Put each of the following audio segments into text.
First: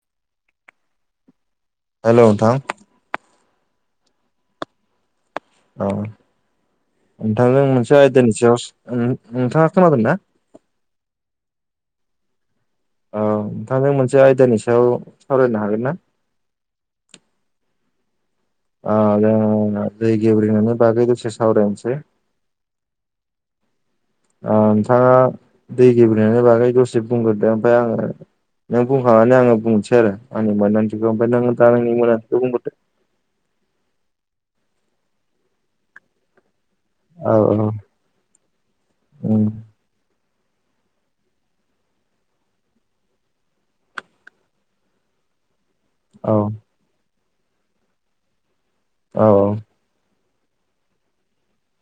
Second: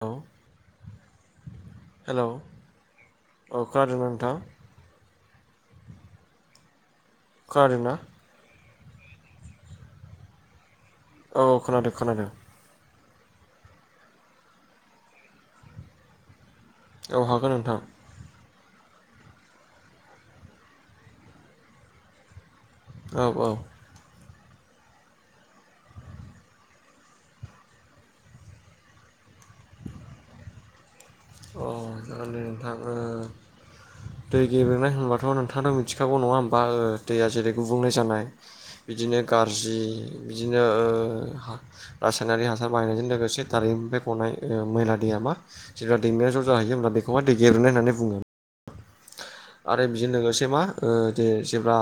औ hello hello नोंथां औ खोनादोंना नोंथां? औ नोंथांजों खोनादोंना मोनसे आयदानि सायाव सा उम नोंथाङा खोनादोंना? औ औ खोनादों खोनादों। औ नोंथांजों मोनसे आयदानि सायाव सावरायनो हागोन ना? औ हागोन नोंथां ओ जों दै गेवब्रेनायनि बागै दसे सावरायनोसै औ औ ओ नोंथाङा दै गेब्रेनायनि बागै दसे बुंग्रोदो ओमफ्रायाय आङो नों बुंखांनानै आङो बुंनोसै आरो आंनि मोनदांथिखौ ओमफ्राय नोङो औ दा नोंनि जागोन दे मोनदांथिखौ नोंथां बुंहरदो ओ दै गेब्रेनाय होनबाथ' नोंथाङाथ मिथिखागौ नङा बा ओ दैया औ जेरै गुबुंल जानाय बिदिनो गाज्रि बिदिनो ओ रासायनारि हासार बायनायजों लोगोसे दारिमनिफ्राय गनाय ओ मैला दैया मा जेब्ला औ दैमाया ज' जाहैयो होनब्ला बेखौहाय दै गेब्रेनाय होननानै बुङो। आरो बिजों लोगो से मा ओ दे जेब्ला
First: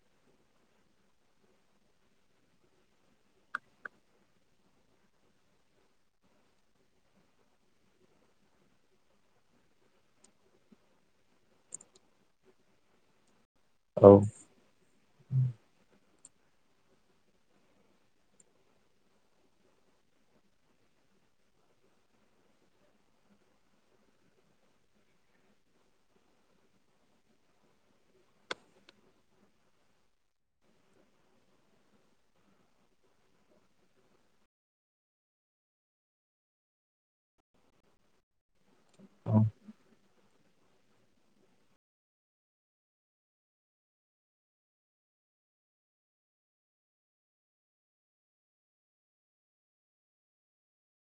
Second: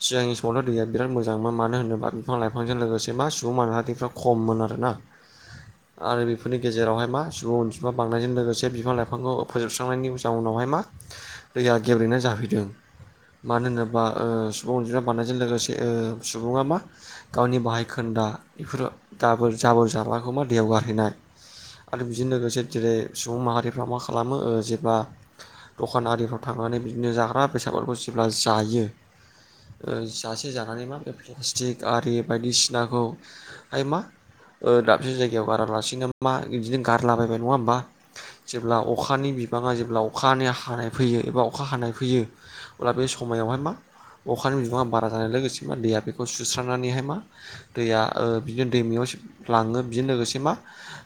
सिगांनि समावथ' दैया बिराद मोजांमोन मानो होनोबा बिफां लाइफांजों बेसेबा सुबुं माहारिफ्रा खममोन आरोना आरो बेफोरनि गेजेरावहाय मा सुबुं अनसिमा बांनायजों लोगोसे बिफां लाइफांखौ फोजोबस्रांनायनि जाउनाव माय मा दैया गेब्रेना जाफैदों मानो होनोबा औ ओ सुबुं अनजिमा बांनायजों लोगोसे ओ सुबुङा मा गावनि बाहाय खोन्दा बेफोराव दाबोर जाबोर जलाखौ मा दैयाव गारहैनाय आरो बिजों लोगोसे जेरै सुबुं माहारिफ्रा मा खालामो ओ जेब्ला दखान आरिफोर थांनानै बिदिनो जाग्रा बेसादफोरखौ जेब्ला जायो। ओ जासे जानानै मा प्लास्टिक आरि बायदिसिनाखौ आय मा दाबसे जायगायाव गारालासिनोामा बिदिनो गारलाबायबाय नङा होमबा जेब्ला अखानि औ बिबाङा जेब्ला अखानि हानाय फैयो। एबा अखा हानाय फैयो अब्ला बे समायावहाय मा अखानि बिबाङा बारा जानाय लोगोसे मा दैया बेखौ सुस्रांनानैहाय मा दैया बिदिनो दैमायाव लाङो बेजों लोगोसे मा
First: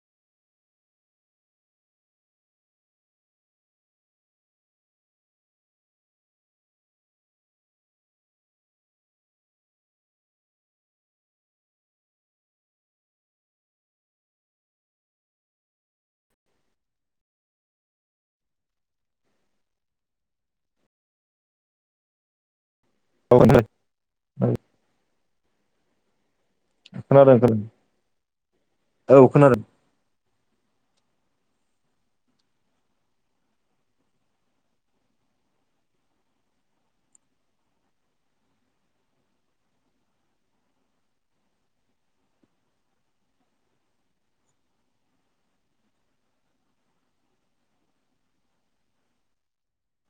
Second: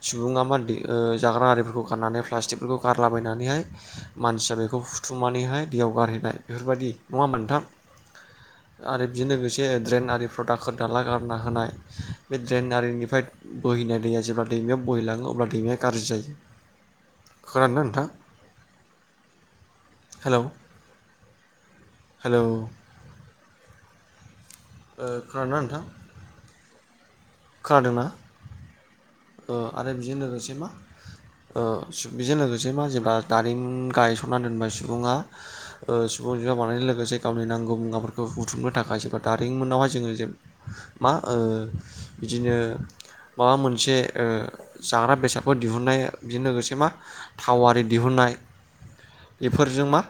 सुबुङा मा ओ जाग्रा आरिखौ गारनानै प्लासथिकफोरखौ गारना लाबोनानैहाय मानसिया बेखौ बुथुमनानैहाय दैयाव गारहैनाय बेफोरबायदि नङा मोनथाम आरो बिजों लोगोसे ड्रेन आरि प्रडाक्टफोर दाला गारना होनाय बे ड्रेन आरिनिफ्राय बोहैनाय दैया जेब्ला दैमाया बोहैलाङो अब्ला दैमाया गाज्रि जायो खोनादों ना नोंथां? हेलौ हेलौ औ खोनादों ना नोंथां? खोनादों खोनादोंना खोनादों औ ओ आरो बेजों लोगोसे मा ओ बेजों लोगोसे मा जेब्ला दारिमिन गायसनना दोनबाय सुबुङा अनजिगा बानायनायजों लोगोसे गावनि नांगौ मुवाफोरखौ बुथुमनो थाखायबा दारिमिनावहाय जोङो मा ओ बिदिनो माबा मोनसे ओ जाग्रा बेसादफोर दिहुनन्नाया बिजों लोगोसे मा थावारि दिहुननाय बेफोरजों मा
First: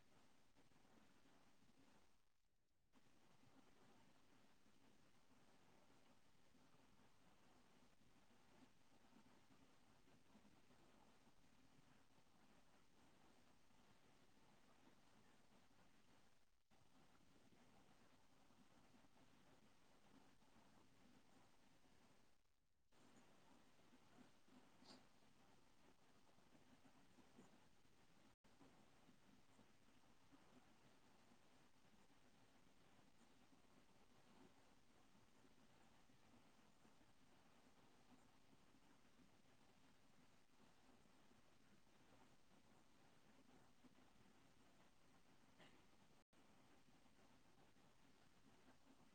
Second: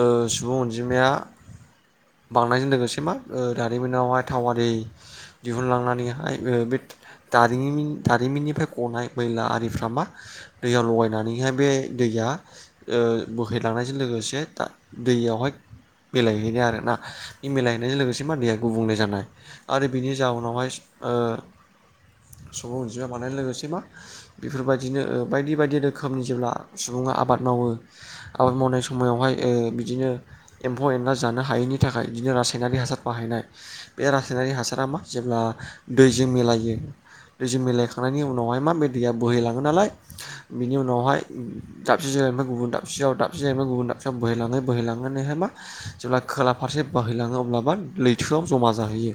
ओ सुबुं अनजिमाया बांनायजों लोगोसे मा दानिमनावहाय थावारि दिहुनलांनानैहाय बे दखरिमिन दारिमिननि फ्राय गनाय मैला आरिफ्रा मा दैयाव लगायनानैहाय बे दैया बोहै लांनायजों लोगोसे दा दैयावहाय मिलायहैनाय आरोना बे मिलायहैनायजों लोगोसे मानदैया गुबुंले जानाय आरो बिनि जाउनावहाय ओ सुबुं अनजिमा बानाय लोगोसे बेफोरबायदिनो बायदि बायदि रोखोमनि जेब्ला सुबुङा आबाद मावो आबाद मावनाय समावहाय बिदिनो एम्फौ एनला जानो हायैनि थाखाय बिदिनो रासायनारि हासार बाहायनाय बे रासायनारि हासारा मा जेब्ला दैजों मिलायो दैजों मिलायखांनायनि उनाव उनावहाय माब बे दैया बोहैलाङो नालाय बिनि उनावहाय दाबसे जायनिफ्राय गुबुन दाबसे दाबसे जाहैबाय गुबुन बोहैलाङोैलाङोन नेहाय मा जेब्ला खोला फारसे बोहैलाङो अब्लाबा लैथोआव ज'मा जाहैयो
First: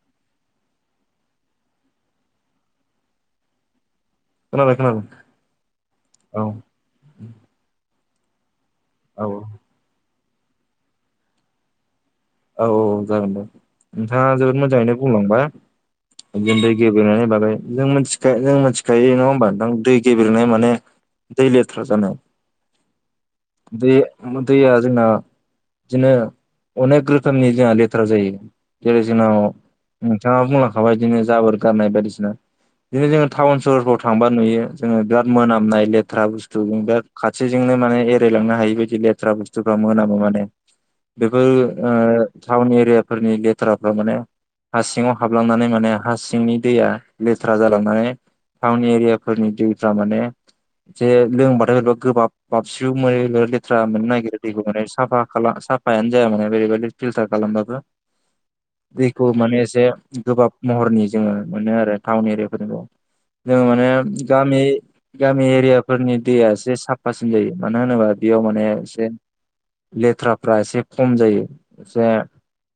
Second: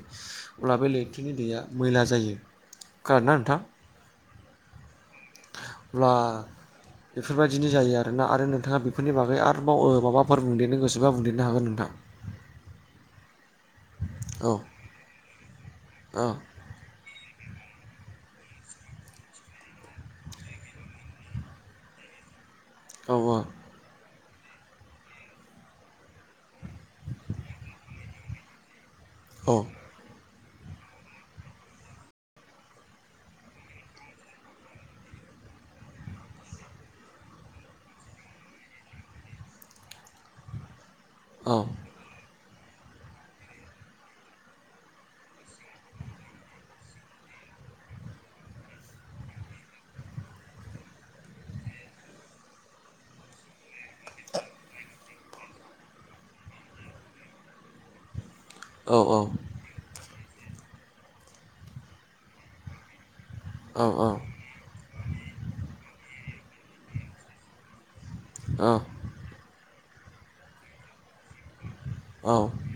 अब्ला बे लैथोनि दैया मैला जायो खोनादोंना नोंथां? खोनादों खोनादों [inaudible] अब्ला औ बेफोरबायदिनो जायो आ रोना आरो नोंथाङा बेफोरनि औ औ बागै आरोबाव माबाफोर बुंदेरनो गोसोबा बुंदेरनो हागोन नोंथां। औ औ जागोन दे। नोंथाङा औ जोबोद मोजाङैनो बुंलांबाय औ [unintelligible] बेनि बागै जों मिथिख जों मिथिखायो नङा होमबा दै गेबेरेनाय माने दै लेथ्रा जानाय औ औ दै दैया जोंना जेने बिदिनो अनेक रोखोमनि जोंना लेथ्रा जायो जेरै जोंनाव औ नोंथाङा बुंलांखाबाय बिदिनो जाबोर गारनाय बायदिसिना बिदिनो जोङो टाउन सहरफ्राव थांबा नुयो जोङो बिराद मोनामनाय लेथ्रा बुस्थु [unintelligible] खाथिजों माने एरायलांनो हायो बायदि लेथ्रा बुस्थुफ्रा मोनामो माने। [inaudible] बेफोर ओ टाउन एरियाफोरनि लेथ्राफ्रा माने हा सिङाव हाबलांनानै माने हासिंनि दैया लेथ्रा जालांनानै टाउन एरियाफोरनि दैफोरा माने जे लोंबाथायबा गोबाब बाबसिउ मोनो लेथ्रा मोन नागिरो दैखौ माने साफा खाला साफायानो जाया माने ओरैबायादि फिल्टार खालामबाबो औ [inaudible] दैखौ माने एसे गोबाब महरनि जोङो मोनो आरो टाउन एरियाफोरनिखौ। जोङो माने औ गामि गामि एरियाफोरनि दैया एसे साफासिन जायो मानो होनोबा बेयाव माने औ एसे लेथ्राफ्रा एसे खम जायो। जा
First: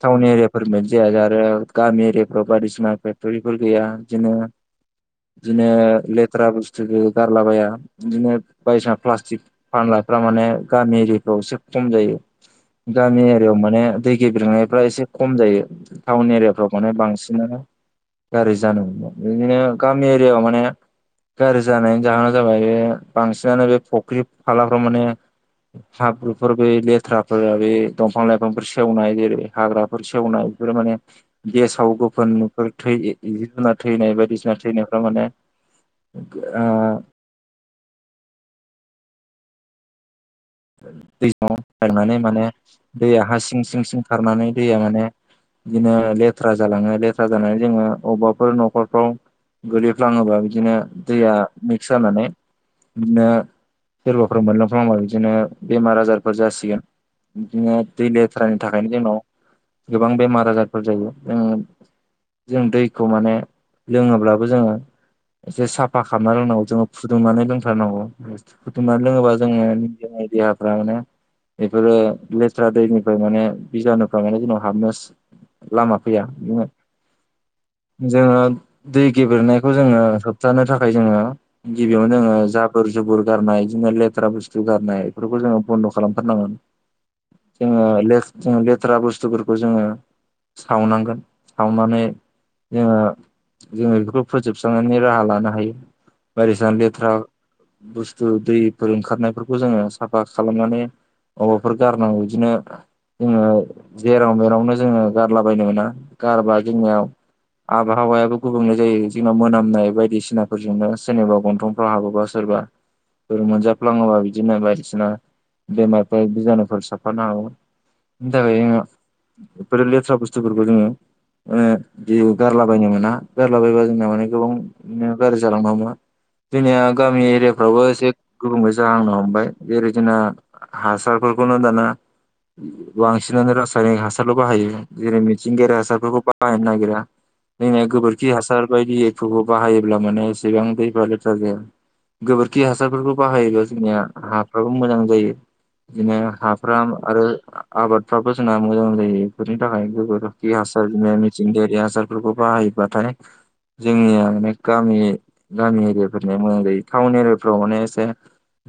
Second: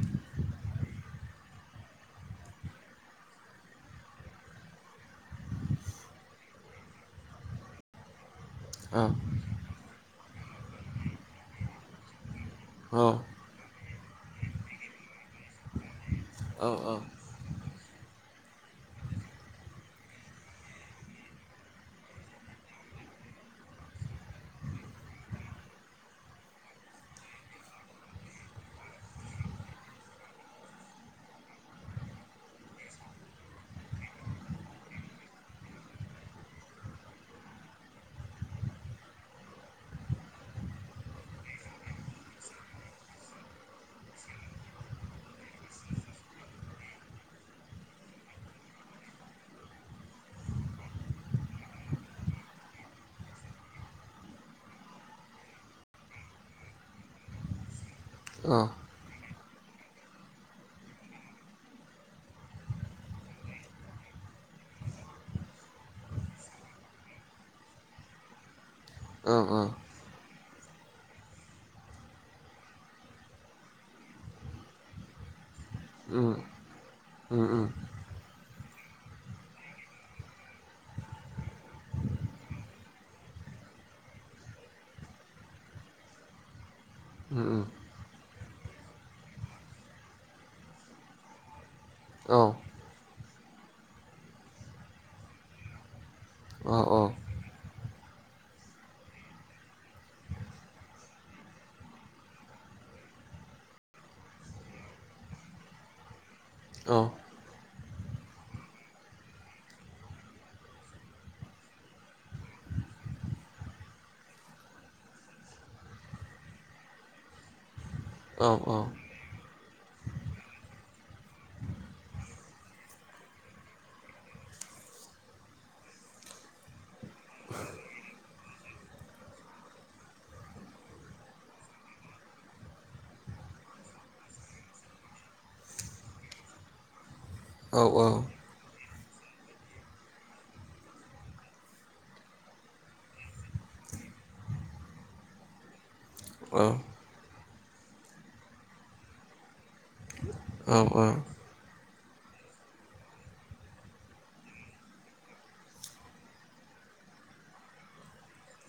टाउन एरियाफोर मोन जाया ओ गामि एरियाफ्राव बायदिसिना फेक्टरिफोर गैया बिदिनो बिदिनो लेथ्रा बुस्थुख गारलाबाया इदिनो बायदिसिना प्लास्टिक फानलाफ्रा माने गामि एरियाफ्राव एसे खम जायो। गामि एरियाव माने दै गेबेरंनायफ्रा एसे खम जायो टाउन औ एरियाफ्रावखौनो बांसिनानो गारजानो बिदिनो गामि एरियाव माने गाज्रि जानायनि जाहोना जाबाय बे बांसिनानो बे फुख्रि फालाफ्राव माने हाब्रुफोर बे लेथ्राफोर बे दंफां लाइ फांफोर सेवनाय जेरै हाग्राफोर सेवनाय बेफोर माने देसाव गोफोनफोर थै जिब जुनार थैनाय बायदिसिना थैनायफाव माने ओ [inaudible] दै [unintelligible] थांनानै माने दैया हा सिं सिं सिं खारनानै दैया माने बिदिनो लेथ्रा जालाङो लेथ्रा जानानै जोङो अबेबाफोर नखरफ्राव गलैफ्लाङोबा बिदिनो दैया मिक्स जानानै बिदिनो सोरबाफोर मोनलांफाबा बिदिनो बेमार आजारफोर जासिगोन बिदिनो दै लेथ्रानि थाखायनो जोंनाव गोबां बेमार आजारफोर जायो जों जों दैखौ माने लोङोब्लाबो जोङो एसे साफा खालामना रोंनांगौ जोङो फुदुंनानै लोंथारनांगौ। बुथुमनानै लोङोबा औ औ जोङोनि देहाफ्रा माने बेफोरो लेथ्रा दैनिफ्राय माने बिजानुफ्राय माने जोंनाव हाबनो लामा फैया। उम [inaudible] जोङो दै गेबेरेनायखौ जोङो होबथानो थाखाय जोङो गिबियावनो जोङो जाबोर जुबुर गारनाय बिदिनो लेतरा बुसतु गारनाय बेफोरखो जोंयो बन्द खालामथारनांगोन। उम उम जोङो जोङो लेथ्रा बुस्थुफोरखौ जोङो सावनांगोन सावनानै औ जोङो, जोङो बेखौ फोजोबस्रांनायनि राहा लानो हायो। बायदिसिना औ औ लेथ्रा बुस्थु दैफोर ओंखारनायफोरखौ जोङो साफा खालामनानै [unintelligible] नांगौ इदिनो जोङो जेराव मेरावनो जोङो गारलाबायनो मोना। गारबा जोंनियाव आ बहावायाबो गुबुंले जायो जोंनना मोनामनाय बायदिसिनाफोरजोंनो सोरेनेबा गन्थंफ्राव हाबोबा सोरबा मोनजा फ्लाङोबा बिदिनो बाय बायदिसिना बेमारफोर बिजानुफोर साफानो हागौ इनि औ औ थाखायनो जोंङो बे लेथ्रा बुस्थुफोरखौ जोङो ओ जेबो गारलाबायनो मोना गारला बायबा जोंना माने जोंना माने गोबां बिदिनो गाज्रि जालांनो हमो। जोंनिया गामि एरियाफ्रावबो एसे गुबुंले जाहांनो हमबाय जरै जोंना हासारफोरखौनो दाना बांसिनानो रासायनिक हासारल' बाहायो जेरै मिथिंगायारि हासारफोरखौ बाहायनो नागिरा। जोंनिया गोबोरखि हासार बायदिखौबो बाहायोब्ला माने एसेबां दैफोरा लेथ्रा जाया। गोबोरखि हासारफोरखौ बाहायो जोंनिया हा फोराबो मोजां जायो बिदिनो हाफ्रा आरो आबादफ्राबो जोंना मोजां जायो बेफोरनि थाखाय गोबोरखि हासार इदिनो मिथिंगायारि हासार बेफोरखौ बाहायोबाथाय। जोंनिया माने गामि गामि एरियाफोरनिया मोजां जायो। टाउन एरियाफ्राव माने एसे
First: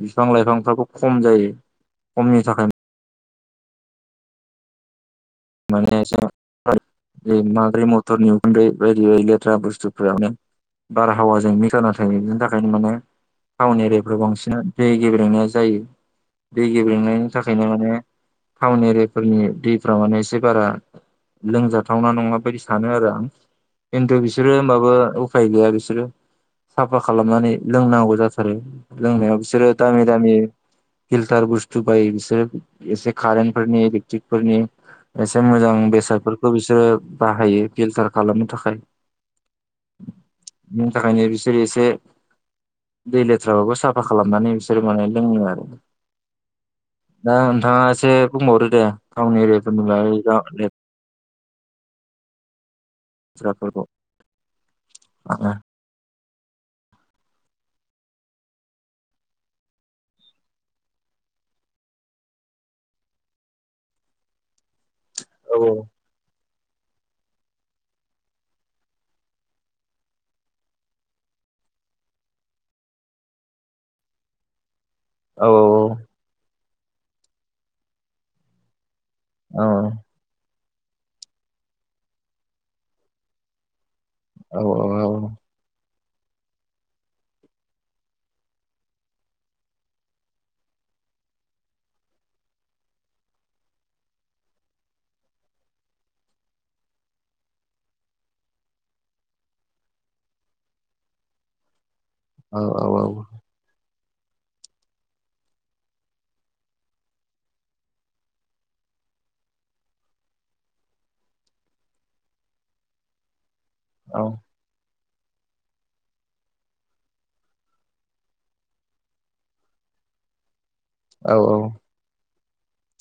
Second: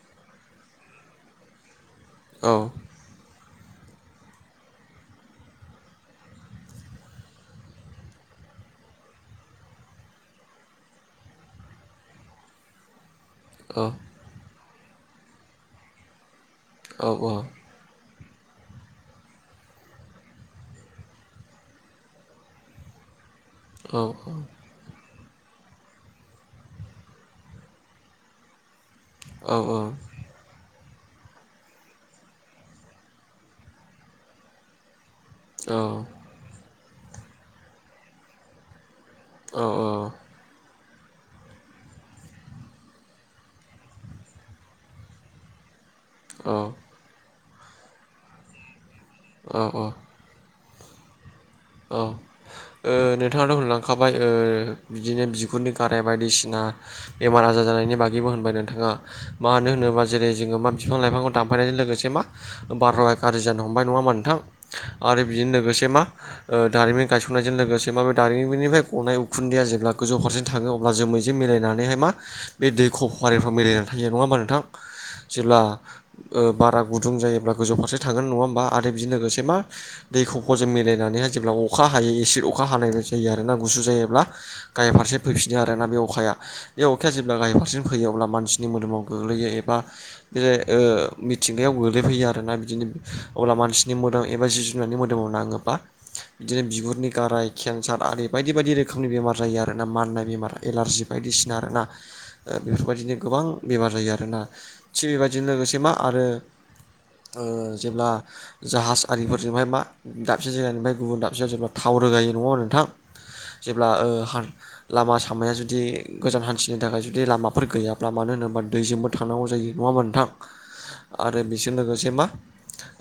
बिफां-लाइफांफ्राबो खम जायो, खमनि थाखाय माने [inaudible] माबोरै मथरनि उखुन्दै बायदि बायदि लेथ्रा बुस्थुफोरावनो बारहावाजों मिक्स जाना थायो बिनि थाखायनो माने टाउन एरियाफ्राव बांसिन दै गेब्रेंनाया जायो। दै गेब्रेंनायनि थाखायनो औ माने टाउन एरियाफोरनि दैफोरा माने ए से बारा लोंजाथावना नङा बायदि सानो आरो आं। खिन्थु बिसोरो होमबाबो ओ उफाय गैया बिसोरो साफा खालामनानै लोंनांगौ जाथारो। लोंनायाव बिसोरो दामि दामि फिलथार बस्थु बायो बिसोरो एसे खारेन्टफोरनि, इलट्रिकफोरनि एसे मोजां बेसादफोरखौ बिसोरो बाहायो फिल्टार खालामनो थाखाय। बिनि थाखायनो बिसोरो एसे दै लेथ्राबाबो साफा खालामनानै बिसोरो माने लोङो आरो। औ दा नोंथाङा एसे बुंबावदो दे टाउन औ एरियाफोरनि औ [unintelligible] औ ओ नोंथाङाथ' लेथ्राफोरखौ होनलांखाबाय ओ बिदिनो औ बिगुरनि गाराय बायदिसिना बेमार आजार जानायनि बागैबो होनबाय नोंथाङा मानो होनोबा जेरै जोङो मा बिफां-लाइफांखौ दानफायनायजों लोगोसे मा बार हावाया गारजि जानो हमबाय नङा होमबा नोंथां? आरो बिजोंनो लोगोसे मा दारिमिन गायस ननायजों लोगोसे माबे बे दारिमिननिफ्राय गनाय उखुन्दैया जेब्ला गोजौ फारसे थाङो अब्ला जोमैजों मिलायनानैहाय मा बे दै खफ' आरिफ्राव मिलायनानै थायो नङा होमबा नोंथां? औ जेब्ला ओ बारा गुदुं जायोब्ला गोजौ फारसे थांगोन नङा होमबा आदै? बिदिनो लोगोसे मा औ दैखफ'जों मिलायनानैहाय जेब्ला अखा हायो एसे अखा हानाय जायो आरोना गुसु जायोब्ला औ औ गाहाय फारसे फैफिनो आरो ना बे अ खाया बे अखाया जेब्ला गाहाय फारसेजों फैयो अब्ला मानसिनि मोदोमाव गोग्लैयो एबा बे जाय ओ मिथिंगायाव गोग्लैफैयो आरोना बिदिनो अब्ला मानसिनि मोदोम एबा जिब जुनारनि मोदोमाव नाङोबा बिदिनो बिगुरनि गाराय खेनसार आरि बायदि बायदि रोखोमनि बेमार जायो आरो ना माननाय बेमार एलारजि बायदिसि ना आरोना बेफोरबायदिनो गोबां बेमार जायो आ रोना थि बेबायदिनो लोगोसे मा आरो ओ जेब्ला जाहाज आरिफोरजोंहाय मा दाबसे जायगानिफ्राय गुबुन दाब सेयाव जेब्ला थाव रोगायो नङा होमबा नोंथां? जेब्ला ओ औ हा लामा सामाया जुदि गोजान हान्थिनो थाखाय जुदि लामाफोर गैयाब्ला मानो होनोबा दैजोंबो थांनांगौ जायो नङा होन्बा नोंथां औ आरो बेजों लोगोसे मा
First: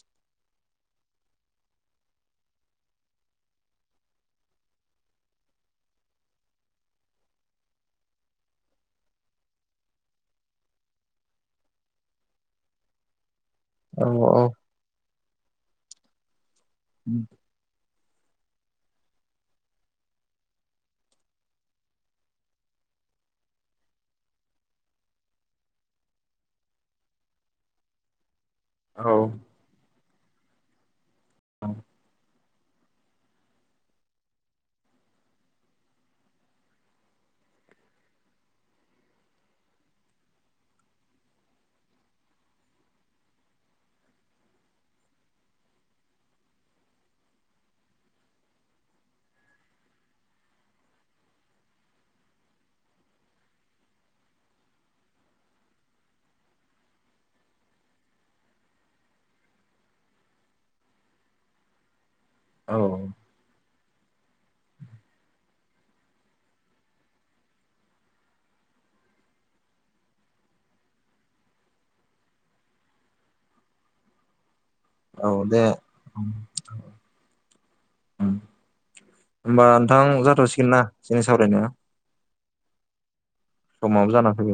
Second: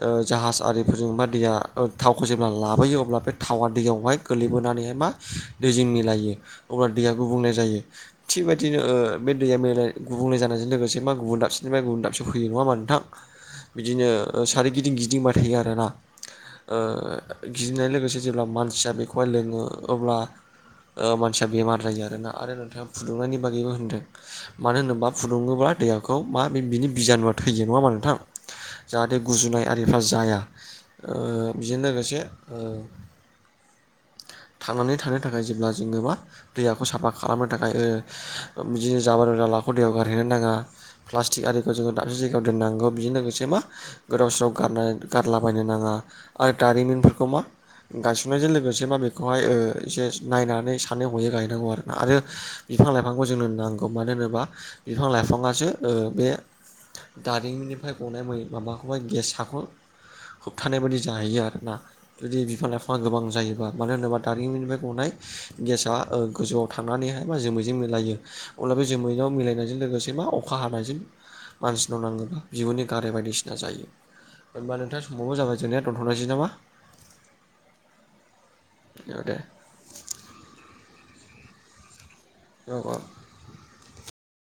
ओ जाहाज आरिफोरजों बा दैया ओ थावखौ जेब्ला लाबोयो अब्ला थावा दैयावहाय गोलैबोनानैहाय मा दैजों मिलायो अब्ला दैया गुबुंले जायो। थिग बेबायदिनो ओ बे दैया मेलाय गुबुंले जानायजों लोगोसे मा गुबुन दाबसेनिफ्राया गुबुन दाबसेयाव फैयो नङा मा नोंथां? बिदिनो औ सारिगिदिं गिदिंबाय थायो आरोना ओ गिदिंनाय लोगोसे जेब्ला मानसिया बेखौहाय लोङो अब्ला ओ मानसिया बेमार जायो आरोना आरो नोंथाङा फुदुंनायनि बागैबो होनदों मानो होनोब्ला फुदुङोब्ला दैयाखौ मा बे बिनि बिजानुआ थैयो नङा होनमा नोंथां? जाहाथे गुजुनाय आरिफ्रा जाया ओ बेजों लोगोसे ओ [inaudible] थांनानै थानो थाखाय जेब्ला जोङो मा दैयाखौ साफा खालामनो थाखाय बिदिनो जा [unintelligible] लाखौ दैयाव गारहैनो नाङा प्लास्टिक आरिखौ जोङो दाबसे जायगायाव दोननांगौ बेजों लोगोसे मा गो गोदाव सोराव गारना गारलाबायनो नाङा आरो दारिमिनफोरखौ मा गायसननायजों लोगोसे मा बेखौहाय एसे नायनानै सानै हयै गायनांगौ आरो--ना आरो बिफां बिफां लाइफांखौ जोंनो नांगौ मानो होनोबा बिफां लाइफाङासो ओ बे दारिमिनिफ्राय गनाय मै-माबाखौह गेस हाख होबथानाय बायदि जाहैयो आरोना जुदि बिफां औ लाइफाङा गोबां जायोबा मानो होनोबा दारिमिनिफ्राय गनाय गेसा गोजौआव थांनानैहाय मा जोमैजों मिलायो अब्ला दा बे जोमैनायाव मिलायनायजों लोगोसे मा अखा हानायजों मानसिनाव नाङोब्ला बिगुरनि गाराय बायदिसिना जायो जेनेबा नोंथां औ समावबो जाबाय दे जोंनिया दोनथ'नोसै नामा? औ दे होमबा नोंथां जाथ'सिगोन ना? जोंनि सावरायनाया नंगौ? समाबो जाना फैबाय।